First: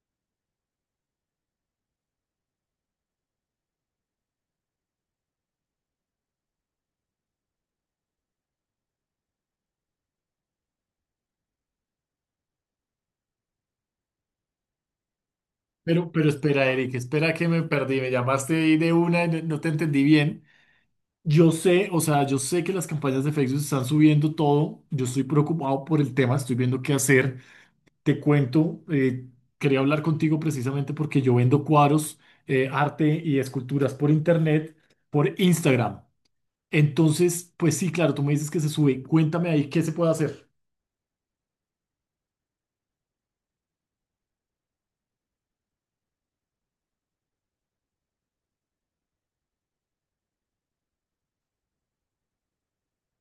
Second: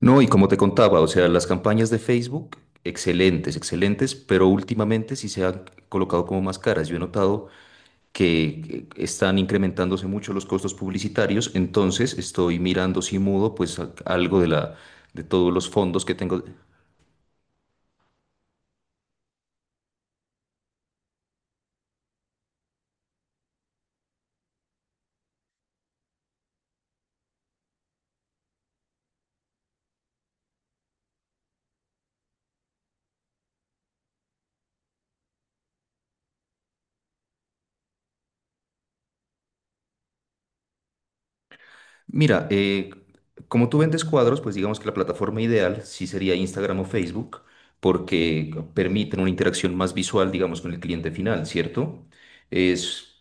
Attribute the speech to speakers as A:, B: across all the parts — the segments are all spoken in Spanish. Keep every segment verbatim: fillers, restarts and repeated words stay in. A: No, y como te contaba, o sea, las campañas de Facebook, excelentes, excelentes, pero últimamente sí se han colocado como más caras. Yo he notado que eh, están incrementándose mucho los costos publicitarios, entonces estoy mirando si mudo, pues a- algo de la, de todos los fondos
B: Pero,
A: que
B: pero
A: tengo.
B: espera, Eric, espera que me perdí. Me llamaste ahí de una y no no te entendí bien. Yo sé, o sea, yo sé que las campañas de Facebook están subiendo todo. Yo estoy preocupado por el tema, estoy viendo qué hacer. Te cuento, eh, quería hablar contigo precisamente porque yo vendo cuadros, eh, arte y esculturas por internet, por Instagram. Entonces, pues sí, claro, tú me dices que se sube. Cuéntame ahí qué se puede hacer.
A: Mira, eh, como tú vendes cuadros, pues digamos que la plataforma ideal sí sería Instagram o Facebook, porque permiten una interacción más visual, digamos, con el cliente final, ¿cierto? Es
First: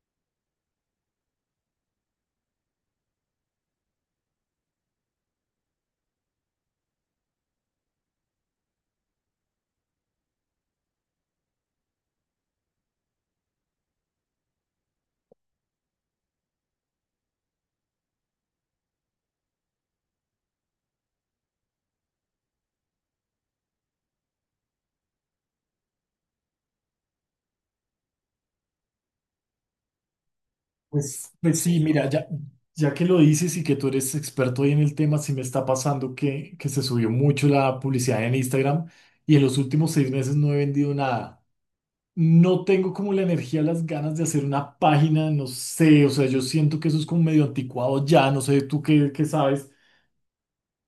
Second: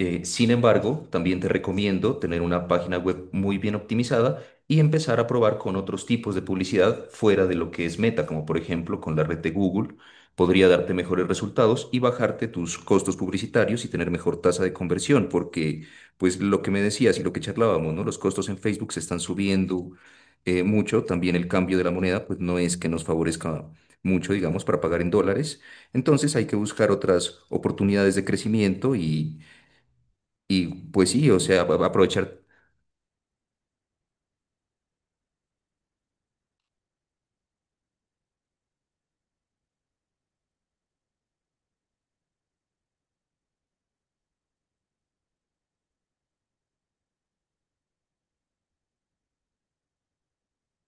A: Eh, sin embargo, también te recomiendo tener una página web muy bien optimizada y empezar a probar con otros tipos de publicidad fuera de lo que es Meta, como por ejemplo con la red de Google. Podría darte mejores resultados y bajarte tus costos publicitarios y tener mejor tasa de conversión, porque pues lo que me decías y lo que charlábamos, ¿no? Los costos en Facebook se están subiendo eh, mucho, también el cambio de la moneda pues no es que nos favorezca mucho, digamos, para pagar en dólares. Entonces hay que buscar otras oportunidades de crecimiento y y pues sí,
B: Pues,
A: o sea,
B: pues sí,
A: a-
B: mira, ya,
A: aprovechar.
B: ya que lo dices y que tú eres experto ahí en el tema, sí me está pasando que, que se subió mucho la publicidad en Instagram y en los últimos seis meses no he vendido nada. No tengo como la energía, las ganas de hacer una página, no sé, o sea, yo siento que eso es como medio anticuado ya, no sé, tú qué, qué sabes.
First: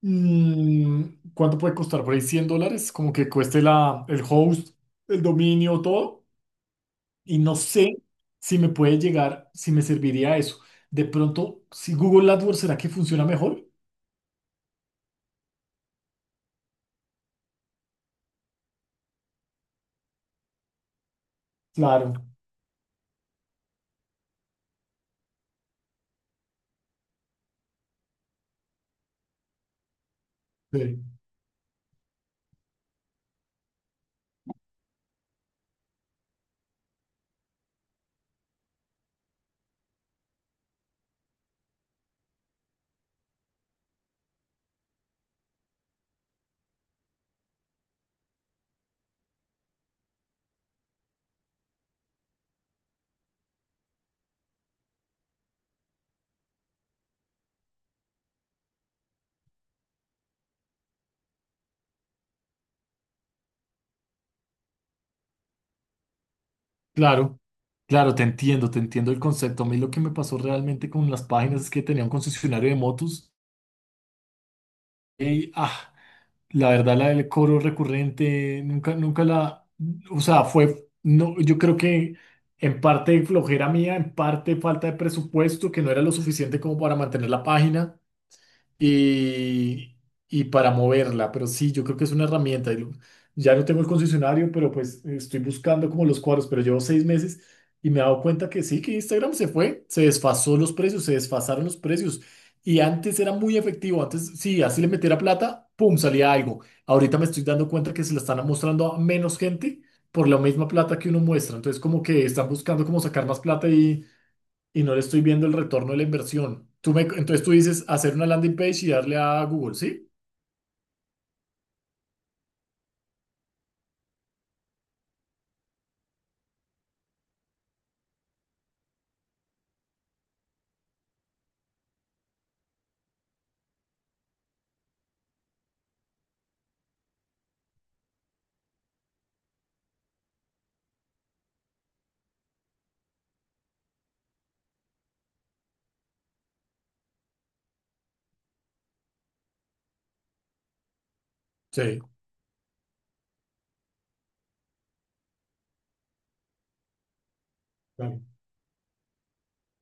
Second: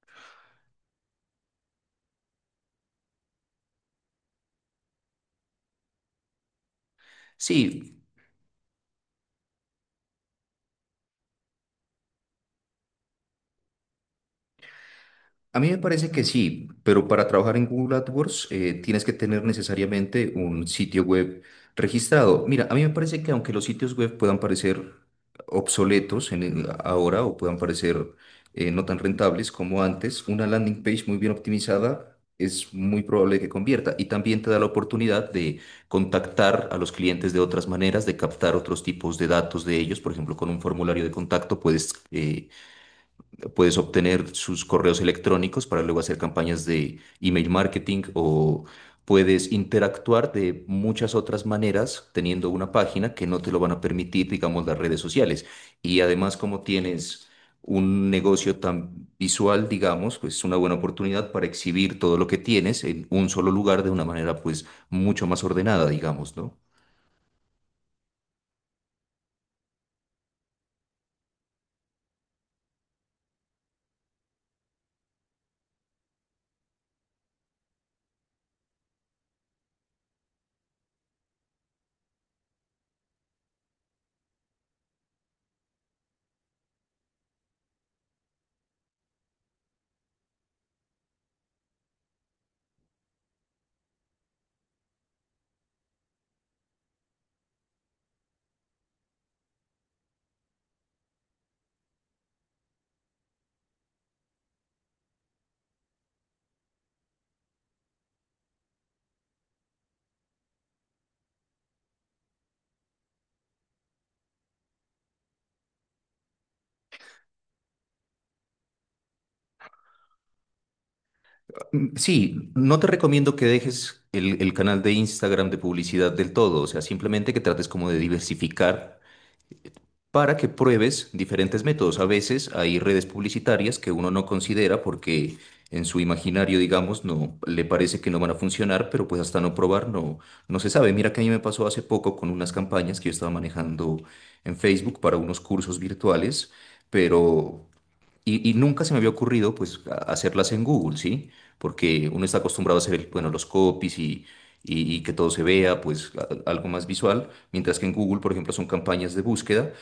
B: Mm, ¿cuánto puede costar por ahí? ¿Cien dólares? Como que cueste la, el host, el dominio, todo y no sé
A: Sí,
B: si me puede llegar, si me serviría eso. De pronto, si Google AdWords, ¿será que funciona mejor?
A: a mí me parece que sí, pero para trabajar en Google AdWords eh, tienes que tener necesariamente un sitio web
B: Claro,
A: registrado. Mira, a mí me parece que aunque los sitios web puedan parecer obsoletos en el- ahora o puedan parecer eh, no tan rentables como antes, una landing
B: sí,
A: page muy bien optimizada es muy probable que convierta y también te da la oportunidad de contactar a los clientes de otras maneras, de captar otros tipos de datos de ellos, por ejemplo, con un formulario de contacto puedes... eh, Puedes obtener sus correos electrónicos para luego hacer campañas de email marketing o puedes interactuar de muchas otras maneras teniendo una página que no te lo van a permitir, digamos, las redes sociales. Y además, como tienes un negocio tan visual, digamos, pues es una buena oportunidad para exhibir todo lo que tienes en un solo lugar de una manera, pues, mucho más ordenada, digamos, ¿no?
B: claro, claro, te entiendo, te entiendo el concepto. A mí lo que me pasó realmente con las páginas es que tenía un concesionario de motos y, ah, la verdad, la del cobro recurrente, nunca, nunca la, o sea, fue, no, yo creo que en parte flojera mía, en parte falta de presupuesto, que no era lo suficiente como para mantener la página. y, y para moverla. Pero sí, yo creo que es una herramienta. y lo- Ya no tengo el concesionario, pero pues estoy buscando como los cuadros, pero llevo seis meses y me he dado cuenta que sí, que Instagram se fue, se desfasó los precios, se desfasaron los precios. Y antes era muy efectivo, antes sí, así le metiera plata, pum, salía algo. Ahorita me estoy dando cuenta que se la están mostrando a menos gente por la misma plata que uno muestra. Entonces como que están buscando como sacar más plata y no le estoy viendo el retorno de la inversión. Tú me, entonces tú dices hacer una landing page y darle a Google, ¿sí?
A: Mm, Sí, no te recomiendo que dejes el, el canal de Instagram de publicidad del todo, o sea, simplemente que trates como de diversificar para que pruebes diferentes métodos. A veces hay redes publicitarias que uno no considera porque en su imaginario, digamos, no le parece que no van a funcionar, pero pues hasta no probar no, no se sabe. Mira que a mí me pasó hace poco con unas campañas que yo estaba manejando en Facebook para unos cursos virtuales, pero y, y nunca se me había ocurrido pues a- hacerlas en Google, ¿sí?
B: Sí,
A: Porque uno está acostumbrado a hacer, el- bueno, los copies y, y- y que todo se vea, pues a- algo más visual, mientras que en Google,
B: claro,
A: por ejemplo, son campañas de búsqueda.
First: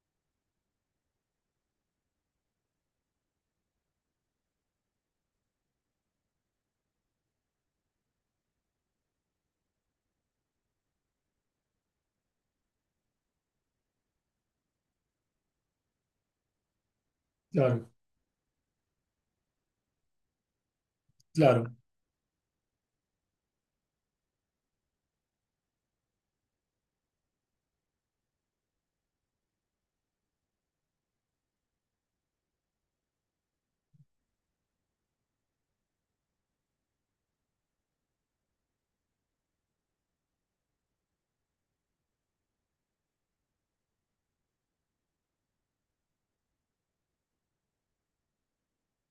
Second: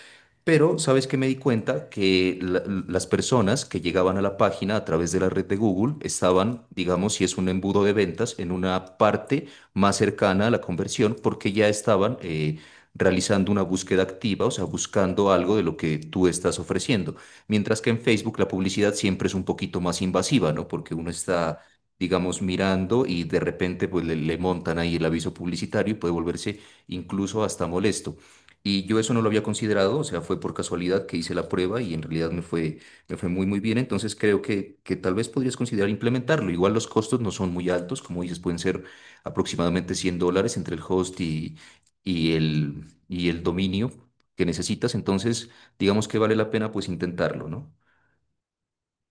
A: Pero, ¿sabes qué me di cuenta? Que la- las personas que llegaban a la página a través de la red de Google estaban, digamos, si es un embudo de ventas, en una parte más cercana a la conversión porque ya estaban eh, realizando una búsqueda activa, o sea, buscando algo de lo que tú estás ofreciendo. Mientras que
B: claro,
A: en Facebook la publicidad siempre es un poquito más invasiva, ¿no? Porque uno está,
B: claro.
A: digamos, mirando y de repente pues le, le montan ahí el aviso publicitario y puede volverse incluso hasta molesto. Y yo eso no lo había considerado, o sea, fue por casualidad que hice la prueba y en realidad me fue, me fue muy, muy bien. Entonces creo que, que tal vez podrías considerar implementarlo. Igual los costos no son muy altos, como dices, pueden ser aproximadamente cien dólares entre el host y, y el, y el dominio que necesitas. Entonces, digamos que vale la pena pues intentarlo, ¿no?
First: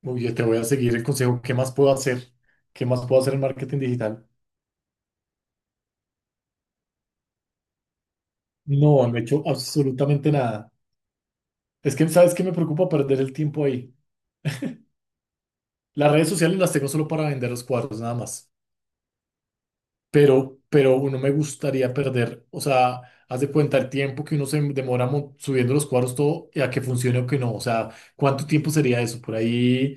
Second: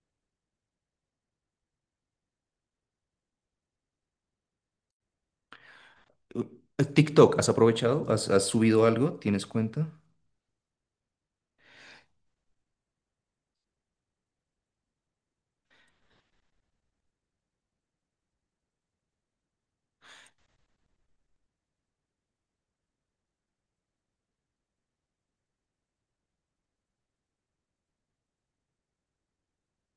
B: Muy bien, te voy a seguir el consejo. ¿Qué más puedo hacer? ¿Qué más puedo hacer en marketing digital?
A: U- TikTok, ¿has aprovechado? ¿Has, has subido
B: No,
A: algo?
B: no he hecho
A: ¿Tienes cuenta?
B: absolutamente nada. Es que, ¿sabes qué? Me preocupa perder el tiempo ahí. Las redes sociales las tengo solo para vender los cuadros, nada más. Pero, pero no me gustaría perder, o sea, haz de cuenta el tiempo que uno se demora mo- subiendo los cuadros todo y a que funcione o que no. O sea, ¿cuánto tiempo sería eso? Por ahí.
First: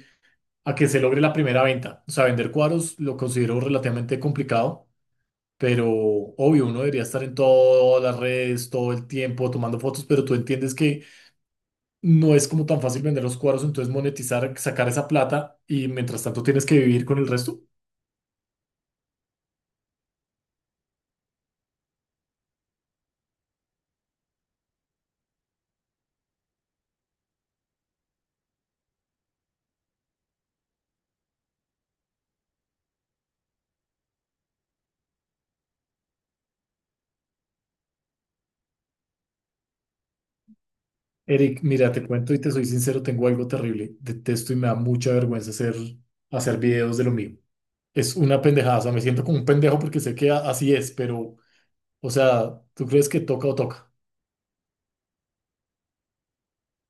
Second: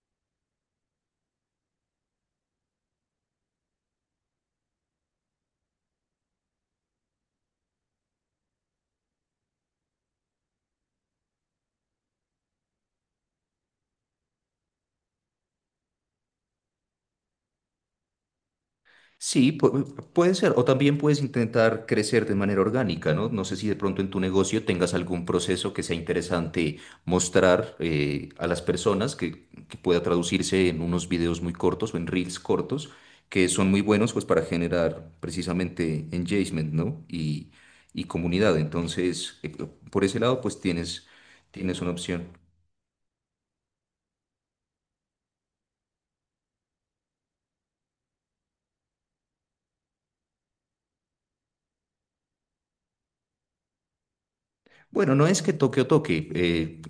B: A que se logre la primera venta. O sea, vender cuadros lo considero relativamente complicado, pero obvio, uno debería estar en todas las redes todo el tiempo tomando fotos, pero tú entiendes que no es como tan fácil vender los cuadros, entonces monetizar, sacar esa plata y mientras tanto tienes que vivir con el resto.
A: Sí, pu- puede ser. O también puedes intentar crecer de manera orgánica, ¿no? No sé si de pronto en tu negocio tengas algún proceso que sea interesante mostrar eh, a las personas que, que pueda traducirse en unos videos muy cortos o en reels cortos, que son muy buenos pues para generar precisamente engagement, ¿no? Y, y comunidad. Entonces, eh, por ese lado pues tienes,
B: Eric,
A: tienes una
B: mira, te
A: opción.
B: cuento y te soy sincero, tengo algo terrible. Detesto y me da mucha vergüenza hacer, hacer videos de lo mío. Es una pendejada, o sea, me siento como un pendejo porque sé que a- así es, pero, o sea, ¿tú crees que toca o toca?
A: Bueno, no es que toque o toque, eh,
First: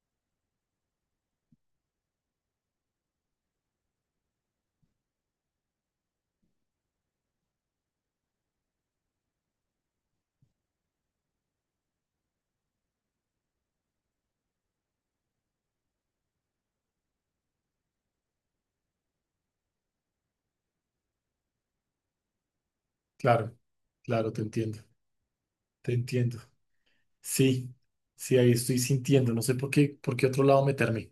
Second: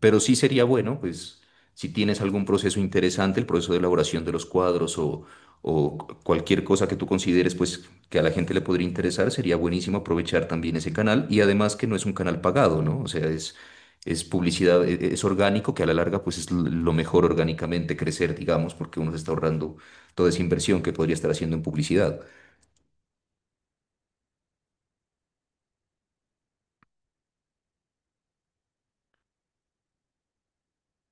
A: pero sí sería bueno, pues, si tienes algún proceso interesante, el proceso de elaboración de los cuadros o, o cualquier cosa que tú consideres, pues, que a la gente le podría interesar, sería buenísimo aprovechar también ese canal y además que no es un canal pagado, ¿no? O sea, es, es publicidad, e- e- es orgánico, que a la larga, pues, es l- lo mejor orgánicamente crecer, digamos, porque uno se está ahorrando toda esa inversión que podría estar haciendo en publicidad.
B: Claro, claro, te entiendo, te entiendo. Sí, sí, ahí estoy sintiendo, no sé por qué, por qué otro lado meterme.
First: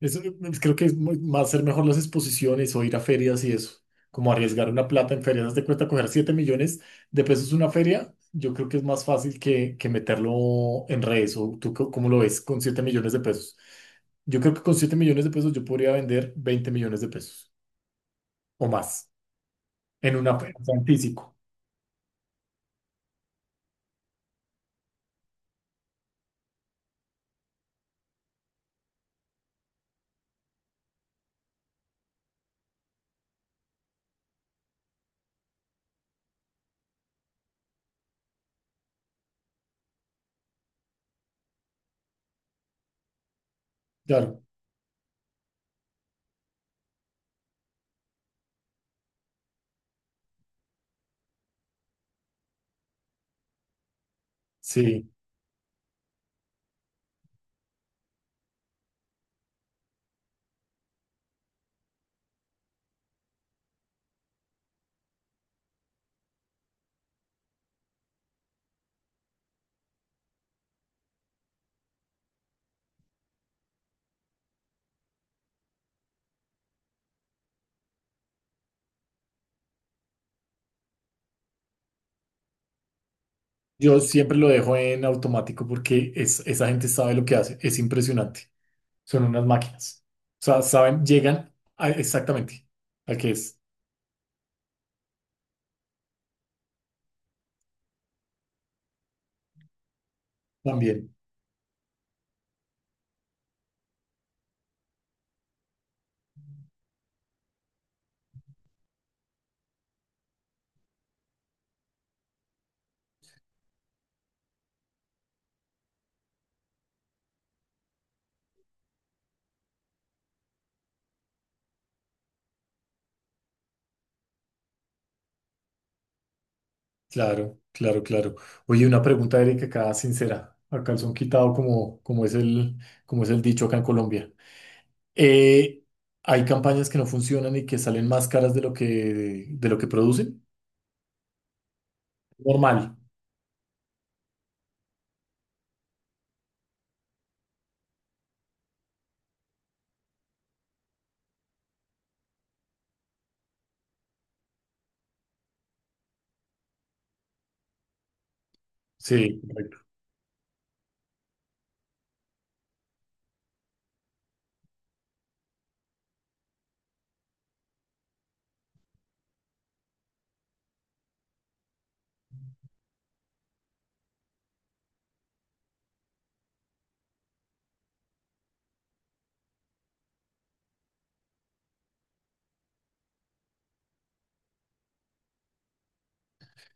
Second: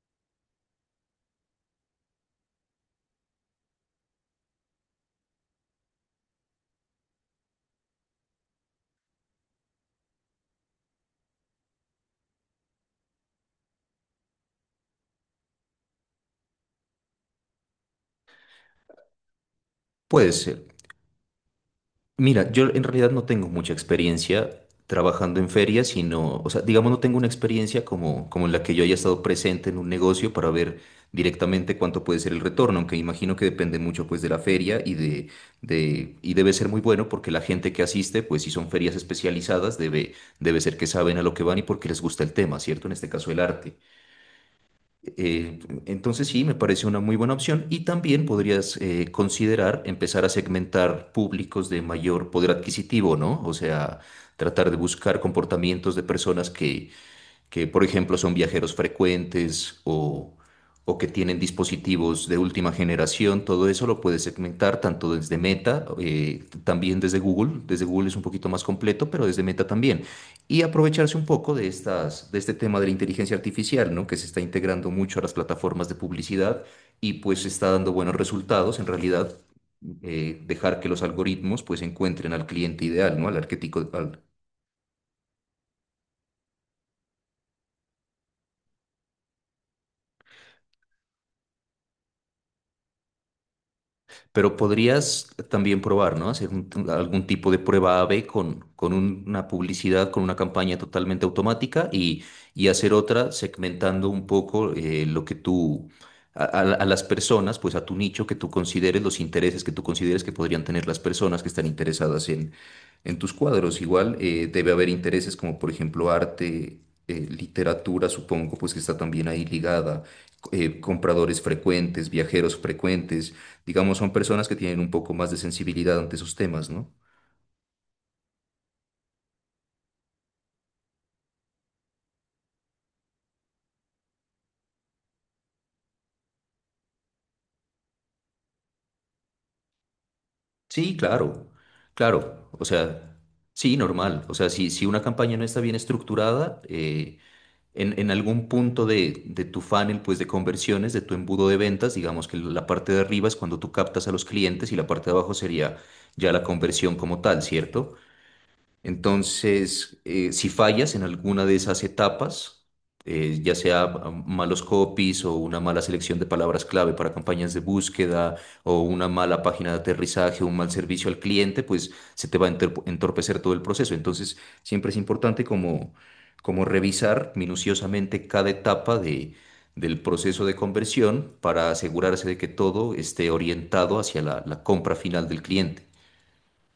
B: Eso, eh, creo que es muy- más ser mejor las exposiciones o ir a ferias y eso, como arriesgar una plata en ferias, haz de cuenta coger siete millones de pesos una feria, yo creo que es más fácil que, que meterlo en redes o tú co- cómo lo ves con siete millones de pesos. Yo creo que con siete millones de pesos yo podría vender veinte millones de pesos o más en
A: Puede
B: una feria, o
A: ser.
B: sea, en físico.
A: Mira, yo en realidad no tengo mucha experiencia trabajando en ferias, sino, o sea, digamos, no tengo una experiencia como, como en la que yo haya estado presente en un negocio para ver directamente cuánto puede ser el retorno, aunque imagino que depende mucho pues de la feria y de, de, y debe, ser muy bueno porque la gente que asiste, pues si son ferias especializadas, debe, debe ser que saben a lo que van y porque les gusta el tema, ¿cierto? En este caso el arte.
B: Claro,
A: Eh, entonces sí, me parece una muy buena opción y también podrías eh, considerar empezar a segmentar públicos de mayor poder adquisitivo, ¿no? O sea, tratar de
B: sí.
A: buscar comportamientos de personas que que por ejemplo son viajeros frecuentes o, o que tienen dispositivos de última generación, todo eso lo puedes segmentar tanto desde Meta, eh, también desde Google, desde Google es un poquito más completo, pero desde Meta también, y aprovecharse un poco de estas, de este tema de la inteligencia artificial, ¿no? Que se está integrando mucho a las plataformas de publicidad y pues está dando buenos resultados en realidad. Eh, dejar que los algoritmos pues encuentren al cliente ideal, ¿no? Al arquetipo,
B: Yo
A: al,
B: siempre lo dejo en automático porque es, esa gente sabe lo que hace. Es impresionante. Son unas máquinas. O sea, saben, llegan a- exactamente a qué es.
A: Pero podrías también probar, ¿no? Hacer un- algún tipo de prueba A/B con, con un- una publicidad, con una campaña
B: También.
A: totalmente automática y, y hacer otra segmentando un poco eh, lo que tú, a, a- a las personas, pues a tu nicho que tú consideres, los intereses que tú consideres que podrían tener las personas que están interesadas en, en tus cuadros. Igual eh, debe haber intereses como, por ejemplo, arte, eh, literatura, supongo, pues que está también ahí ligada, eh, compradores frecuentes, viajeros frecuentes. Digamos, son personas que tienen un poco más de sensibilidad ante esos temas, ¿no?
B: Claro, claro, claro. Oye, una pregunta, Erika, acá sincera. A calzón quitado, como, como es el, como es el dicho acá en Colombia. Eh, ¿hay campañas que no funcionan y que salen más caras de lo que, de lo que producen?
A: Sí, claro, claro. O
B: Normal.
A: sea, sí, normal. O sea, si, si una campaña no está bien estructurada, eh, en, en algún punto de, de tu funnel, pues de conversiones, de tu embudo de ventas, digamos que la parte de arriba es cuando tú captas a los clientes y la parte de abajo sería ya la conversión como tal, ¿cierto?
B: Sí,
A: Entonces, eh, si fallas en alguna de esas etapas, eh, ya sea mm, malos copies o una mala selección de palabras clave para campañas de búsqueda o una mala página de aterrizaje, un mal servicio al cliente, pues se te va a enterp- entorpecer todo el proceso. Entonces, siempre es importante como, como revisar minuciosamente cada etapa de, del proceso de conversión para asegurarse de que todo esté orientado hacia la la compra final del cliente.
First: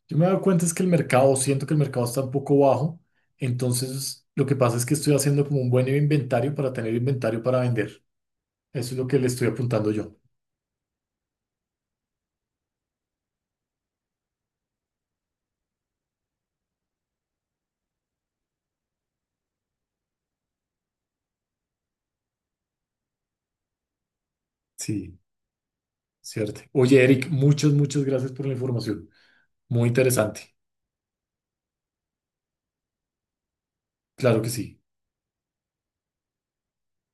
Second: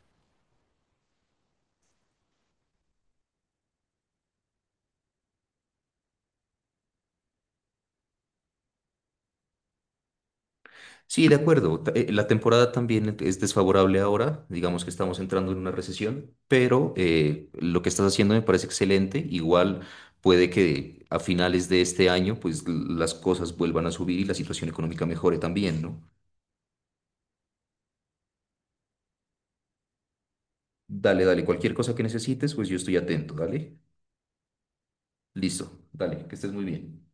B: yo me he dado cuenta es que el mercado, siento que el mercado está un poco bajo, entonces lo que pasa es que estoy haciendo como un buen inventario para tener inventario para vender. Eso es lo que le estoy apuntando yo,
A: Sí, de acuerdo. Ta- eh, La temporada también e, es desfavorable ahora, digamos que estamos entrando en una recesión, pero eh, lo que estás haciendo me parece excelente. Igual puede que a finales de este año, pues l- las cosas vuelvan a subir y la situación económica
B: sí.
A: mejore también, ¿no?
B: ¿Cierto? Oye, Eric, muchas, muchas gracias por la información. Muy interesante.
A: Dale, dale, cualquier cosa que necesites, pues yo estoy atento, dale.
B: Claro que sí.
A: Listo, dale, que estés muy bien.